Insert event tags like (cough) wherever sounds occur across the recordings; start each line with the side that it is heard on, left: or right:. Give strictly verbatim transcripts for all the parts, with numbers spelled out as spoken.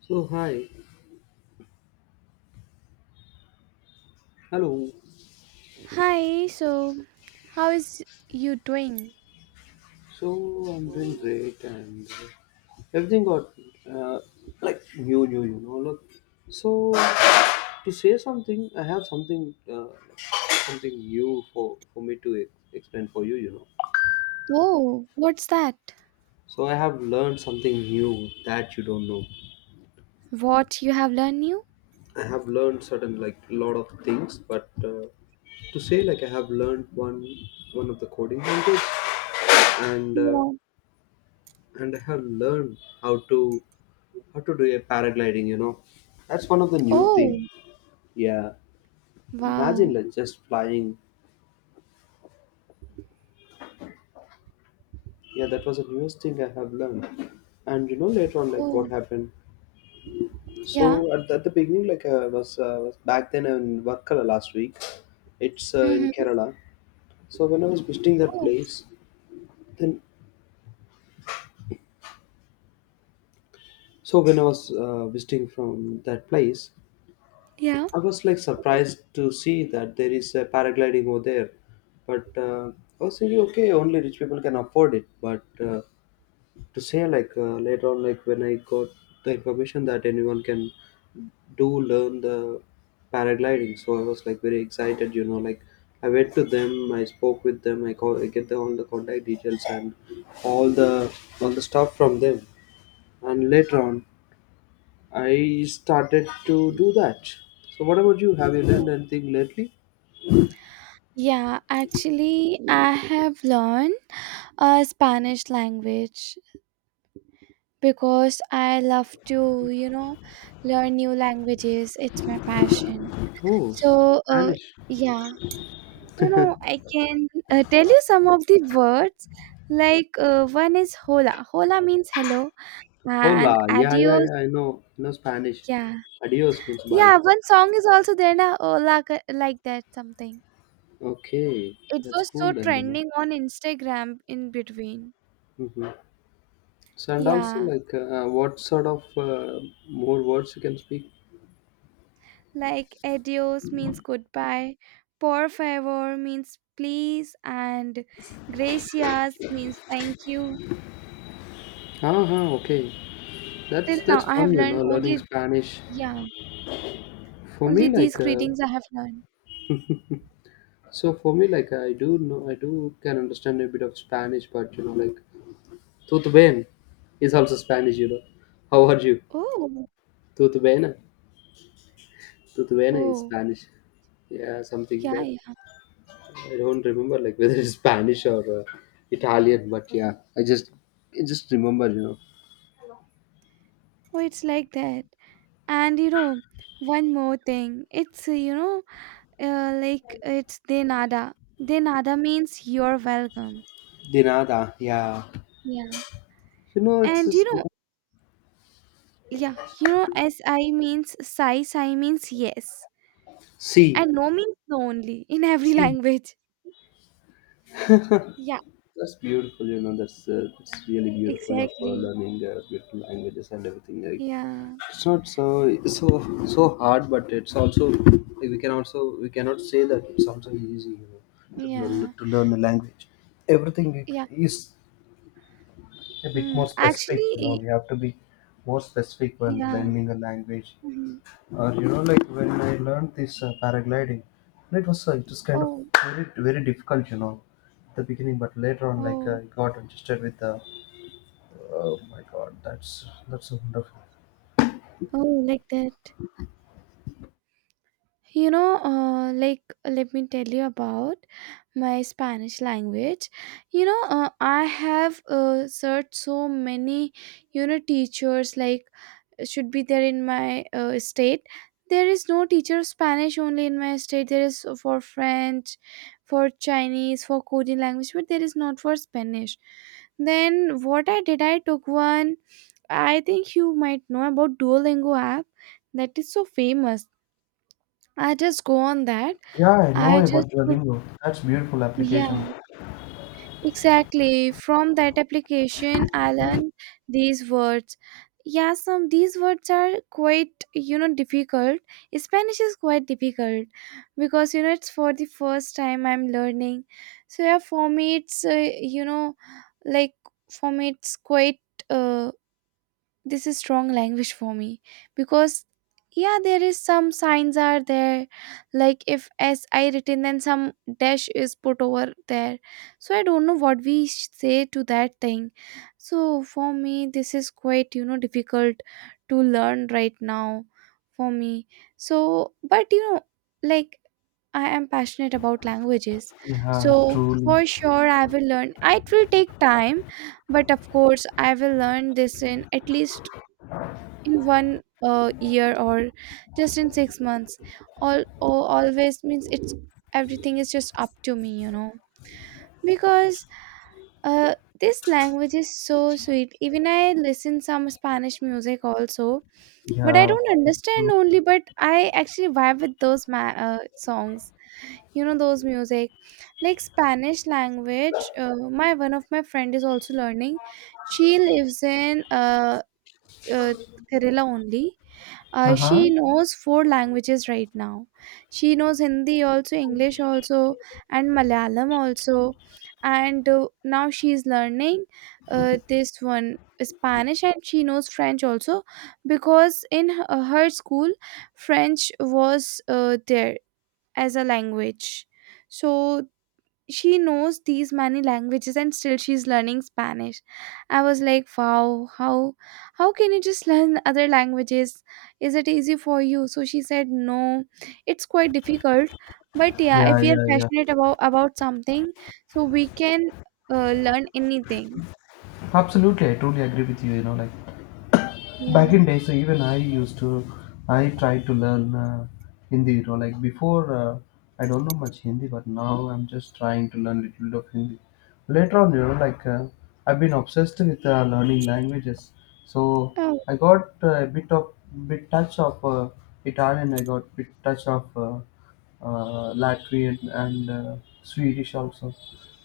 left: So hi, hello.
right: Hi, so how is you doing?
left: So I'm doing great and uh, everything got uh, like new, new, you know. Look, so to say something, I have something, uh, something new for for me to e- explain for you, you know.
right: Oh, what's that?
left: So I have learned something new that you don't know.
right: What you have learned new?
left: I have learned certain like lot of things, but uh, to say like I have learned one one of the coding language and uh,
right: Yeah.
left: and I have learned how to how to do a paragliding, you know, that's one of the new thing.
right: Oh,
left: Yeah, imagine
right: wow.
left: like just flying. Yeah, that was the newest thing I have learned. And you know later on like
right: Oh,
left: what happened,
right: yeah.
left: so at the, at the beginning like i was, uh, was back then in Varkala last week. It's uh, in
right: Mm-hmm.
left: Kerala. So when I was visiting that
right: Oh,
left: place, then so when I was uh, visiting from that place,
right: yeah.
left: I was like surprised to see that there is a paragliding over there, but uh, I was thinking, okay, only rich people can afford it. But uh, to say like uh, later on, like when I got the information that anyone can do learn the paragliding, so I was like very excited. You know, like I went to them, I spoke with them, I call, I get the, all the contact details and all the all the stuff from them, and later on, I started to do that. So what about you? Have you learned
right: Oh.
left: anything lately?
right: Yeah, actually, I have learned a Spanish language because I love to, you know, learn new languages. It's my passion.
left: Oh,
right: So, uh,
left: Spanish.
right: yeah. You know, I can uh, tell you some of the words. Like uh, one is hola. Hola means hello, and
left: Hola. Yeah, yeah,
right: adios.
left: yeah. I know. I know Spanish.
right: Yeah,
left: Adios means bye.
right: yeah. One song is also there na hola ka- like that something.
left: Okay,
right: It
left: that's
right: was
left: cool
right: so
left: then, you know.
right: trending on Instagram in between.
left: hmm So, and also
right: Yeah,
left: like, uh, uh, what sort of uh, more words you can speak?
right: like adios means goodbye, por favor means please, and gracias means thank you.
left: Ah, ah, okay.
right: Till
left: That's
right: now,
left: that's
right: I have
left: fun, you know,
right: learned
left: learning
right: only
left: Spanish.
right: yeah
left: For
right: only
left: me,
right: these
left: like, uh,
right: greetings I have learned.
left: so for me, like, I do know, I do can understand a bit of Spanish, but you know, like, tudo bem is also Spanish, you know. How are you?
right: Oh.
left: Tudo bem? Tudo bem is
right: Oh,
left: Spanish. Yeah, something
right: yeah,
left: that
right: yeah.
left: I don't remember like whether it's Spanish or uh, Italian, but yeah, I just I just remember, you know.
right: Oh, it's like that. And you know, one more thing. It's, uh, you know, uh, like it's de nada. De nada means you're welcome.
left: De nada, yeah.
right: Yeah.
left: You know, it's
right: And you
left: just
right: know,
left: something.
right: yeah, you know, S I means sai, sai means yes.
left: See,
right: And no means no only (laughs) in every
left: see,
right: language. Yeah,
left: that's beautiful. You know, that's uh, it's really beautiful of uh,
right: exactly.
left: learning uh, beautiful languages and everything. Right?
right: Yeah,
left: It's not so so so hard, but it's also like, we can also we cannot say that it's also easy. You know, to, learn-
right: yeah,
left: to learn a language. Everything
right: yeah.
left: is a bit
right: Hmm.
left: more specific, you know,
right: Actually,
left: we have to be more specific when
right: yeah.
left: learning a language.
right: Mhm.
left: Or you know like when I learned this uh, paragliding, and it was uh, it was kind of
right: Oh,
left: very very difficult, you know, at the beginning. But later on, like, uh,
right: oh,
left: I got interested with the, oh my god, that's that's so wonderful.
right: oh, like that. You know, uh, like, let me tell you about my Spanish language. You know, uh, I have uh, searched so many, you know, teachers like should be there in my uh, state. There is no teacher of Spanish only in my state. There is for French, for Chinese, for Korean language, but there is not for Spanish. Then what I did, I took one. I think you might know about Duolingo app that is so famous. I just go on that.
left: Yeah, I know
right: I just
left: about
right: put,
left: Duolingo, that's beautiful application.
right: yeah, exactly. From that application, I learned these words. Yeah, some these words are quite, you know, difficult. Spanish is quite difficult because, you know, it's for the first time I'm learning. So, yeah, for me, it's, uh, you know, like for me, it's quite, uh, this is strong language for me because yeah there is some signs are there, like if s I written then some dash is put over there, so I don't know what we sh- say to that thing. So for me this is quite, you know, difficult to learn right now for me. So but you know, like I am passionate about languages. So
left: Yeah, truly.
right: for sure I will learn, it will take time, but of course I will learn this in at least in one uh, year or just in six months. All, all always means it's everything is just up to me, you know. Because uh, this language is so sweet, even I listen some spanish music also. But I
left: Yeah,
right: don't understand
left: true.
right: only, but I actually vibe with those ma- uh, songs, you know, those music. Like spanish language, uh, my one of my friend is also learning. She lives in uh, uh, kerala only. Uh,
left: Uh-huh.
right: she knows four languages right now. She knows hindi also, english also, and malayalam also. And uh, now she's learning uh, this one, spanish. And she knows french also because in her, her school french was uh, there as a language. So she knows these many languages and still she's learning spanish. I was like, wow, how how can you just learn other languages, is it easy for you? So she said no, it's quite difficult. But yeah,
left: Yeah,
right: if we are
left: yeah,
right: passionate
left: yeah.
right: about about something, so we can uh, learn anything.
left: Absolutely, I totally agree with you, you know, like
right: Yeah.
left: back in day. So even I used to, i tried to learn uh, Hindi, you know, like before, uh, I don't know much Hindi, but now I'm just trying to learn little bit of Hindi. Later on, you know, like, uh, I've been obsessed with uh, learning languages. So
right: Oh.
left: I got uh, a bit of bit touch of uh, Italian, I got bit touch of uh, uh, Latvian, and uh, Swedish also.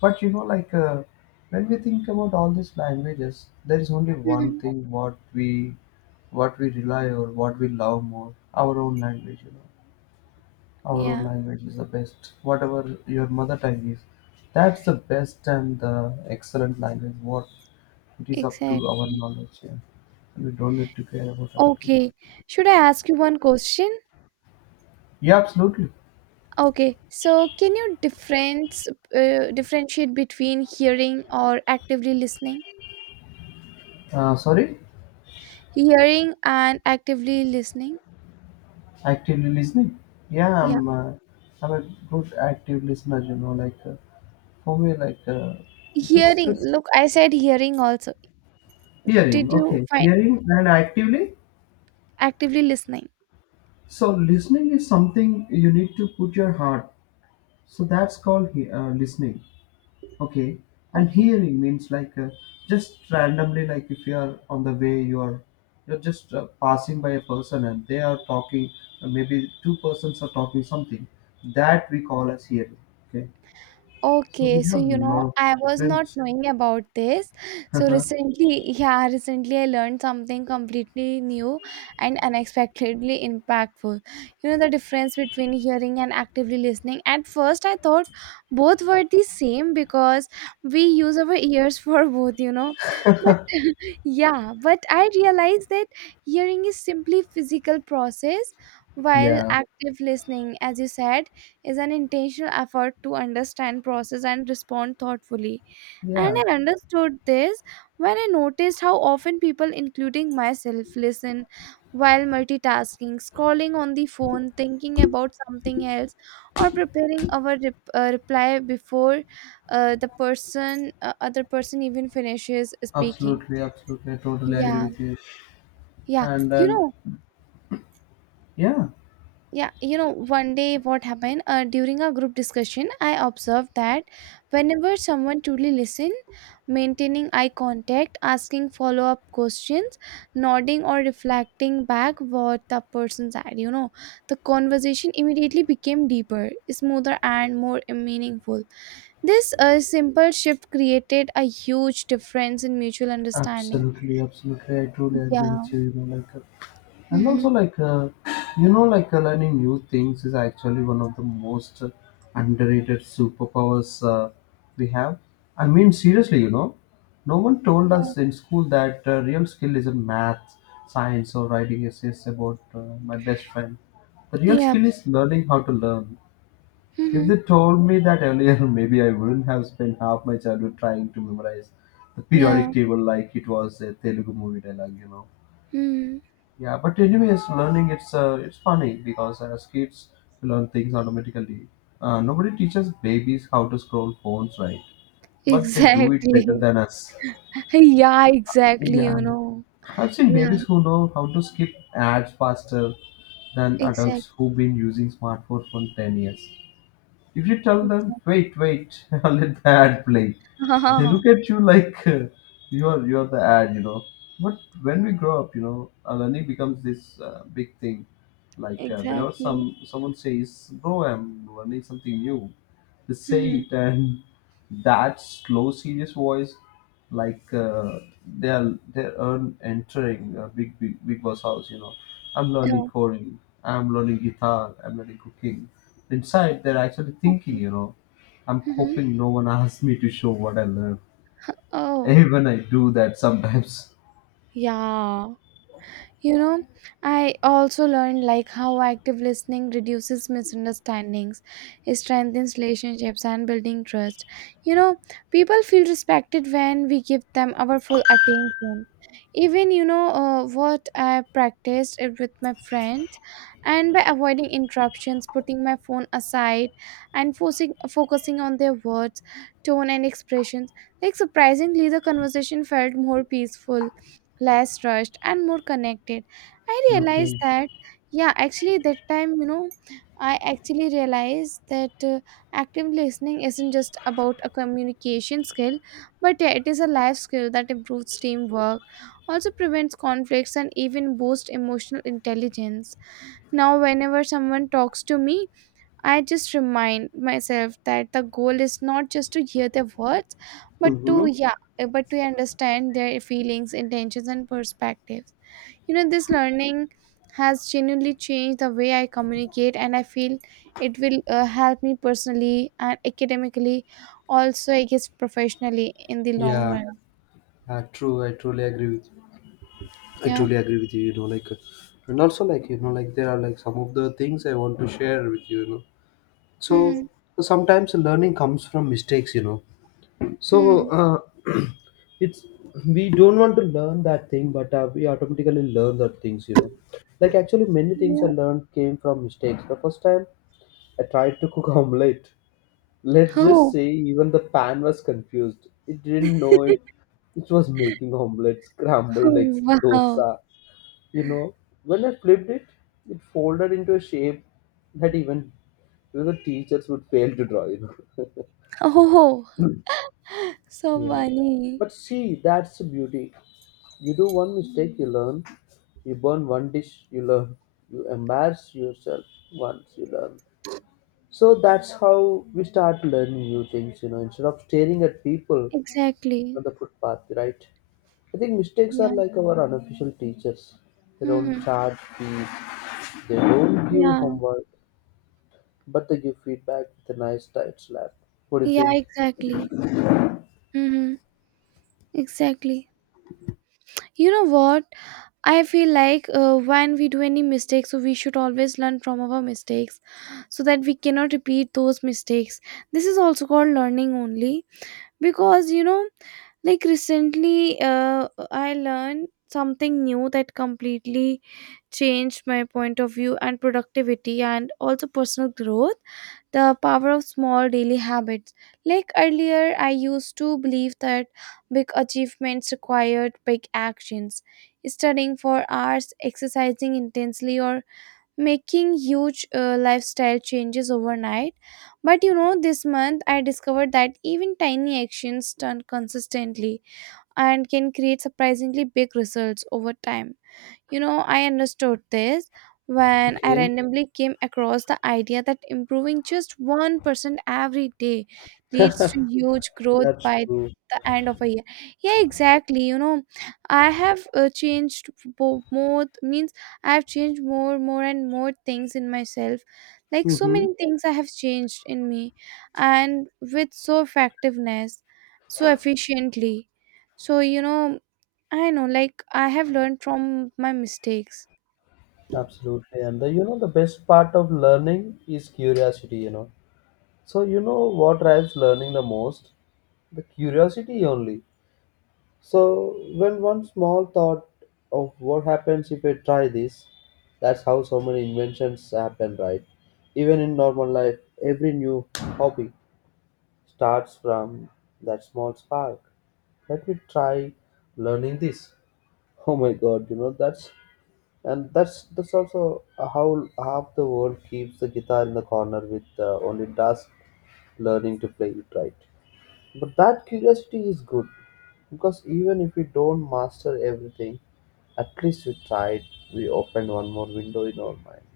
left: But you know, like uh, when we think about all these languages, there is only one
right: Mhm.
left: thing what we what we rely or what we love more, our own language. You know, our own
right: Yeah,
left: language is the best. Whatever your mother tongue is, that's the best and the excellent language. What it is up to our
right: exactly.
left: knowledge. Yeah, we don't need to care about other things.
right: Okay, should I ask you one question?
left: Yeah, absolutely.
right: Okay, so can you difference uh, differentiate between hearing or actively listening?
left: Uh, sorry.
right: Hearing and actively listening.
left: Actively listening? Yeah,
right: Yeah,
left: I'm uh, I'm a good active listener. You know, like, uh, for me, like, uh, this
right: hearing.
left: this
right: Look, I said hearing also.
left: hearing.
right: Did you
left: Okay,
right: find
left: hearing and actively.
right: actively listening?
left: So listening is something you need to put your heart. So that's called he- uh, listening. Okay, and
right: Okay.
left: hearing means like, uh, just randomly, like if you are on the way, you are you're just uh, passing by a person and they are talking. Uh, maybe two persons are talking something. That we call as hearing. Okay. So
right: Okay,
left: we
right: so
left: have a
right: you know,
left: lot of
right: I was not
left: difference.
right: knowing about this. So
left: (laughs)
right: recently, yeah, recently I learned something completely new and unexpectedly impactful. You know, the difference between hearing and actively listening. At first, I thought both were the same because we use our ears (laughs) for both, you know. But (laughs) yeah, but I realized that hearing is simply physical process, while
left: Yeah.
right: active listening, as you said, is an intentional effort to understand, process, and respond thoughtfully. And
left: Yeah,
right: I understood this when I noticed how often people, including myself, listen while multitasking, scrolling on the phone, thinking about something else, or preparing our rep- uh, reply before uh, the person, uh, other person, even finishes speaking.
left: absolutely, absolutely. I totally agree
right: Yeah,
left: with you.
right: yeah.
left: And
right: You
left: then,
right: know,
left: yeah,
right: yeah you know one day what happened uh, during a group discussion I observed that whenever someone truly listened, maintaining eye contact, asking follow-up questions, nodding or reflecting back what the person said, you know, the conversation immediately became deeper, smoother and more meaningful. This uh, simple shift created a huge difference in mutual understanding.
left: absolutely, absolutely. I truly agree
right: Yeah.
left: with you. You know, like, uh, and also
right: Mm-hmm.
left: like, uh, you know, like, uh, learning new things is actually one of the most underrated superpowers uh, we have. I mean seriously, you know, no one told
right: Yeah,
left: us in school that uh, real skill isn't math, science, or writing essays about uh, my best friend. The real
right: yeah.
left: skill is learning how to learn. If
right: Mm-hmm.
left: they told me that earlier, (laughs) maybe I wouldn't have spent half my childhood trying to memorize the
right: Yeah.
left: periodic table like it was a Telugu movie dialogue, you know.
right: Mm.
left: Yeah, but anyways, learning, it's uh, it's funny because as kids we learn things automatically. Uh, nobody teaches babies how to scroll phones, right?
right: (laughs)
left: But they do it better
right: Exactly.
left: than us.
right: (laughs) Yeah, exactly, you
left: Yeah,
right: know.
left: I've seen
right: Yeah,
left: babies who know how to skip ads faster than adults
right: exactly,
left: who've been using smartphones for ten years. If you tell them,
right: exactly.
left: wait, wait, (laughs) let the ad play, they look
right: (laughs)
left: at you like (laughs) uh, you're you're the ad, you know. But when we grow up, you know, uh, learning becomes this uh, big thing. Like, uh, whenever
right: Exactly.
left: some someone says, "Bro, I'm learning something new," they say
right: Mm-hmm.
left: it, and (laughs) that slow, serious voice, like, uh, they are they are entering a big, big, big boss house. You know, I'm learning
right: Oh,
left: coding, I'm learning guitar, I'm learning cooking, inside they're actually thinking,
right: okay.
left: you know, I'm
right: Mm-hmm.
left: hoping no one asks me to show what I learned.
right: Oh,
left: Even I do that sometimes.
right: yeah. You know, I also learned like how active listening reduces misunderstandings, it strengthens relationships and building trust. You know, people feel respected when we give them our full attention. Even you know uh, what I practiced it with my friends, and by avoiding interruptions, putting my phone aside, and focusing focusing on their words, tone, and expressions. Like surprisingly, the conversation felt more peaceful, less rushed and more connected. I realized
left: Okay.
right: that, yeah, actually that time, you know, I actually realized that uh, active listening isn't just about a communication skill, but yeah, it is a life skill that improves teamwork, also prevents conflicts and even boosts emotional intelligence. Now whenever someone talks to me, I just remind myself that the goal is not just to hear their words, but to
left: Mm-hmm.
right: yeah, uh, but to understand their feelings, intentions, and perspectives. You know, this learning has genuinely changed the way I communicate, and I feel it will uh, help me personally and academically, also I guess professionally in the long
left: Yeah,
right: run.
left: uh, true. I truly agree with you. I
right: Yeah.
left: truly agree with you. You know, like, uh, and also like, you know, like there are like some of the things I want to share with you. You know,
right: Hmm.
left: so sometimes learning comes from mistakes. You know, so
right: Hmm.
left: uh, (clears throat) it's, we don't want to learn that thing, but uh, we automatically learn the things, you know. Like actually, many things I
right: Yeah.
left: learned came from mistakes. The first time I tried to cook (laughs) omelette, let's just
right: Oh.
left: say even the pan was confused. It didn't know it.
right: (laughs)
left: It was making omelette, scrambled
right: Oh
left: eggs,
right: wow.
left: dosa. You know, when I flipped it, it folded into a shape that even even the teachers would fail to draw. You know. (laughs)
right: Oh, (laughs) so
left: Yeah.
right: funny.
left: But see, that's the beauty. You do one mistake, you learn. You burn one dish, you learn. You embarrass yourself once, you learn. So that's how we start learning new things, you know, instead of staring at people
right: Exactly.
left: on the footpath, right? I think mistakes are
right: Yeah.
left: like our unofficial teachers. They don't
right: Hmm.
left: charge fees, they don't give
right: Yeah,
left: homework, but they give feedback with a nice tight slap. What do you
right: yeah,
left: think?
right: exactly. Mm-hmm. Exactly. You know what? I feel like uh, when we do any mistakes, so we should always learn from our mistakes so that we cannot repeat those mistakes. This is also called learning only because you know, like recently, uh, I learned something new that completely changed my point of view and productivity and also personal growth. The power of small daily habits. Like earlier, I used to believe that big achievements required big actions. Studying for hours, exercising intensely, or making huge uh, lifestyle changes overnight. But you know, this month I discovered that even tiny actions done consistently and can create surprisingly big results over time. You know, I understood this when I
left: Okay,
right: randomly came across the idea that improving just one percent every day leads to huge growth
left: that's
right: by the end of a year. Yeah, exactly. You know, I have uh, changed bo- more, means I have changed more, more, and more things in myself. Like so
left: true.
right: many things I have changed in me, and with so effectiveness, so efficiently. So, you know, I know, like, I have learned from my mistakes.
left: Absolutely. And the, you know, the best part of learning is curiosity, you know. So you know what drives learning the most? The curiosity only. So when one small thought of what happens if I try this, that's how so many inventions happen, right? Even in normal life, every new hobby starts from that small spark. Let me try learning this. Oh my god, you know, that's and that's that's also how half the world keeps the guitar in the corner with uh, only dust, learning to play it right. But that curiosity is good, because even if we don't master everything, at least we tried, we opened one more window in our mind.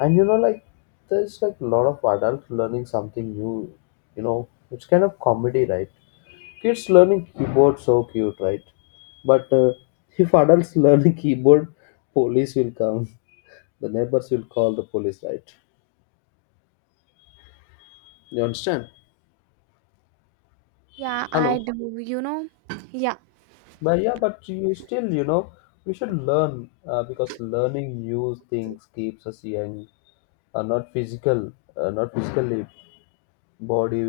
left: And you know, like, there's like a lot of adults learning something new, you know, it's kind of comedy, right? Kids learning keyboard, so cute, right? But uh, if adults (laughs) learn keyboard, police will come, the neighbors will call the police, right? You understand?
right: Yeah, I
left: Hello.
right: do, you know. Yeah.
left: But yeah, but you still, you know, we should learn, uh, because learning new things keeps us young. Uh, not physical uh, not physically body,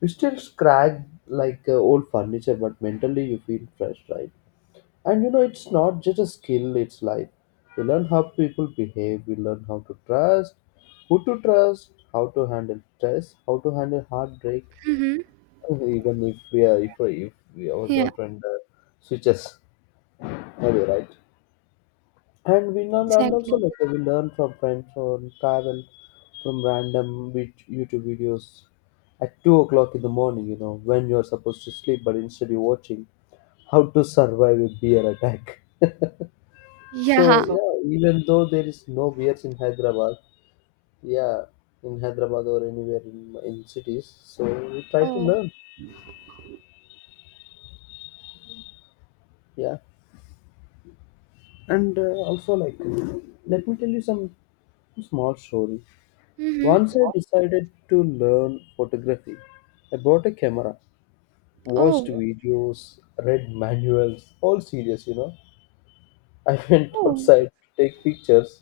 left: we still scratch like uh, old furniture, but mentally you feel fresh, right? And you know, it's not just a skill, it's life. We learn how people behave, we learn how to trust, who to trust, how to handle stress, how to handle heartbreak.
right: Mm-hmm.
left: (laughs) Even if we are if, if we, our
right: Yeah,
left: girlfriend uh, switches, maybe, right? And we learn, and
right: exactly.
left: also like
right: (laughs)
left: we learn from friends or travel, from random vid- YouTube videos at two o'clock in the morning, you know, when you're supposed to sleep but instead you're watching how to survive a bear attack. (laughs) So
right: Yeah. So-
left: yeah, even though there is no bears in Hyderabad, yeah, in Hyderabad or anywhere in, in cities, so we try to
right: Oh.
left: learn. Yeah. And uh, also, like, let me tell you some small story.
right: Mm-hmm.
left: Once I decided to learn photography. I bought a camera, watched
right: Oh.
left: videos, read manuals, all serious, you know. I (laughs) went
right: Oh.
left: outside to take pictures.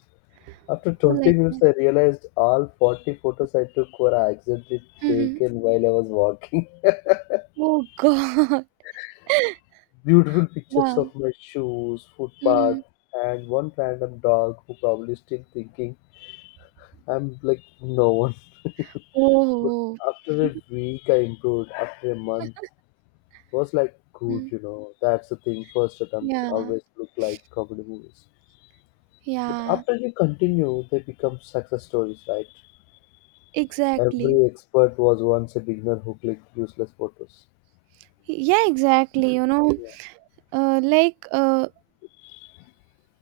left: After twenty
right: Like
left: minutes,
right: that.
left: I realized all forty photos I took were accidentally
right: Mm-hmm.
left: taken while I was walking.
right: Oh God. (laughs)
left: (laughs) Beautiful pictures
right: Wow.
left: of my shoes,
right: Mm-hmm.
left: footpath, and one random dog who probably still thinking I'm like no one. But
right: Oh.
left: after a week, I improved. After a month, was like good,
right: Mm.
left: you know. That's the thing. First attempts
right: Yeah.
left: always look like comedy movies. But
right: Yeah.
left: after you continue, they become success stories, right?
right: Exactly.
left: Every expert was once a beginner who clicked useless photos.
right: Yeah, exactly. You know,
left: Yeah,
right: uh, like uh,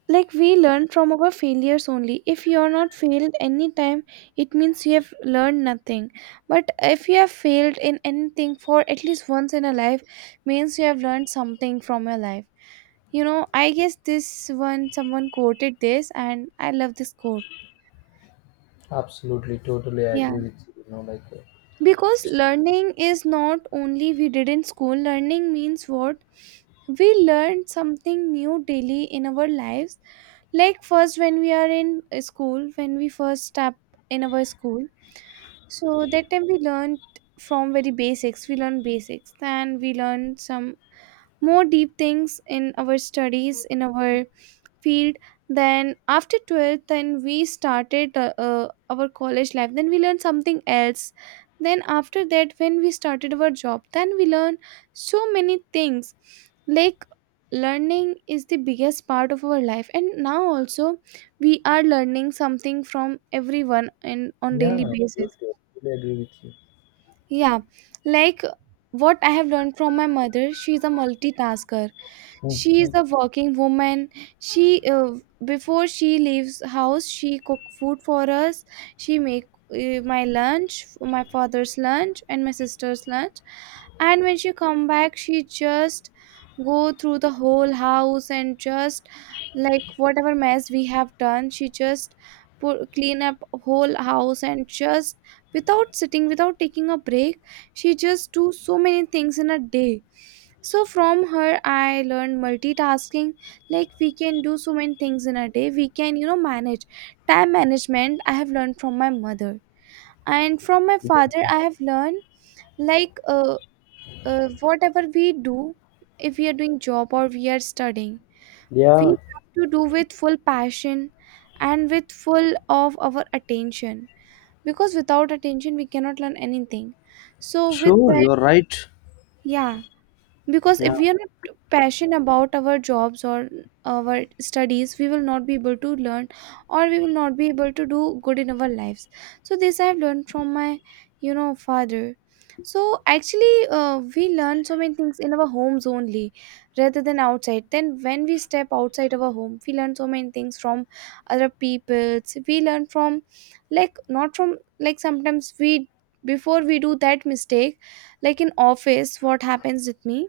right: like we learn from our failures only. If you are not failed any time, it means you have learned nothing. But if you have failed in anything for at least once in a life, means you have learned something from your life. You know, I guess this one someone quoted this and I love this quote.
left: absolutely, totally I
right: Yeah,
left: agree with you. You know, like, uh,
right: because learning is not only we did in school. Learning means what, we learn something new daily in our lives. Like first, when we are in uh, school, when we first step in our school, so that time we learned from very basics, we learn basics, then we learn some more deep things in our studies, in our field. Then after twelfth then we started uh, uh, our college life, then we learned something else. Then after that, when we started our job, then we learn so many things. Like learning is the biggest part of our life, and now also we are learning something from everyone and on
left: yeah,
right: daily basis.
left: absolutely, I totally agree with you.
right: Yeah, like what I have learned from my mother. She is a multitasker, she is
left: Mhm.
right: a working woman. She uh, before she leaves house, she cook food for us. She make uh, my lunch, my father's lunch and my sister's lunch. And when she come back, she just go through the whole house and just, like whatever mess we have done, she just put, clean up whole house and just, without sitting, without taking a break, she just do so many things in a day. So from her I learned multitasking. Like we can do so many things in a day, we can, you know, manage. Time management I have learned from my mother. And from my father I have learned, like uh, uh, whatever we do, if we are doing job or we are studying, we
left: Yeah,
right: have to do with full passion and with full of our attention, because without attention we cannot learn anything. So with
left: sure,
right: that,
left: you're right.
right: yeah, because if
left: Yeah.
right: we are not passionate about our jobs or our studies, we will not be able to learn, or we will not be able to do good in our lives. So this I have learned from my, you know, father. So actually uh, we learn so many things in our homes only, rather than outside. Then when we step outside our home, we learn so many things from other peoples. We learn from, like not from, like sometimes we, before we do that mistake, like in office what happens with me,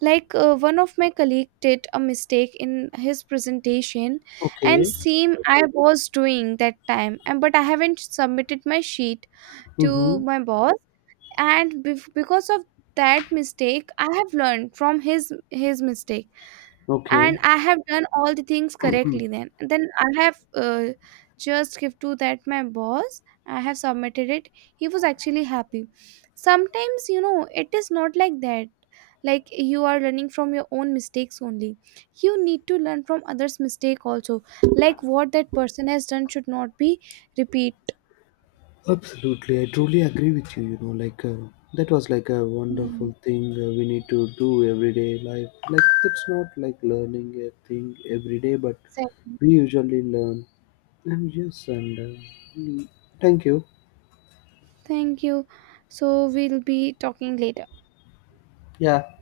right: like uh, one of my colleague did a mistake in his presentation, and
left: Okay.
right: same I was doing that time, and but I haven't submitted my sheet to
left: Mm-hmm.
right: my boss. And bef- because of that mistake I have learned from his his mistake, and
left: Okay.
right: I have done all the things correctly. then then I have uh, just give to that my boss, I have submitted it. He was actually happy. Sometimes you know it is not like that, like you are learning from your own mistakes only, you need to learn from others mistake also. Like what that person has done should not be repeat.
left: Absolutely, I truly agree with you. You know, like, uh, that was like a
right: Mm.
left: wonderful thing uh, we need to do everyday life. Like that's not like learning a thing every day, but
right: Exactly.
left: we usually learn. And yes, and uh, thank you.
right: Thank you. So we'll be talking later.
left: Yeah,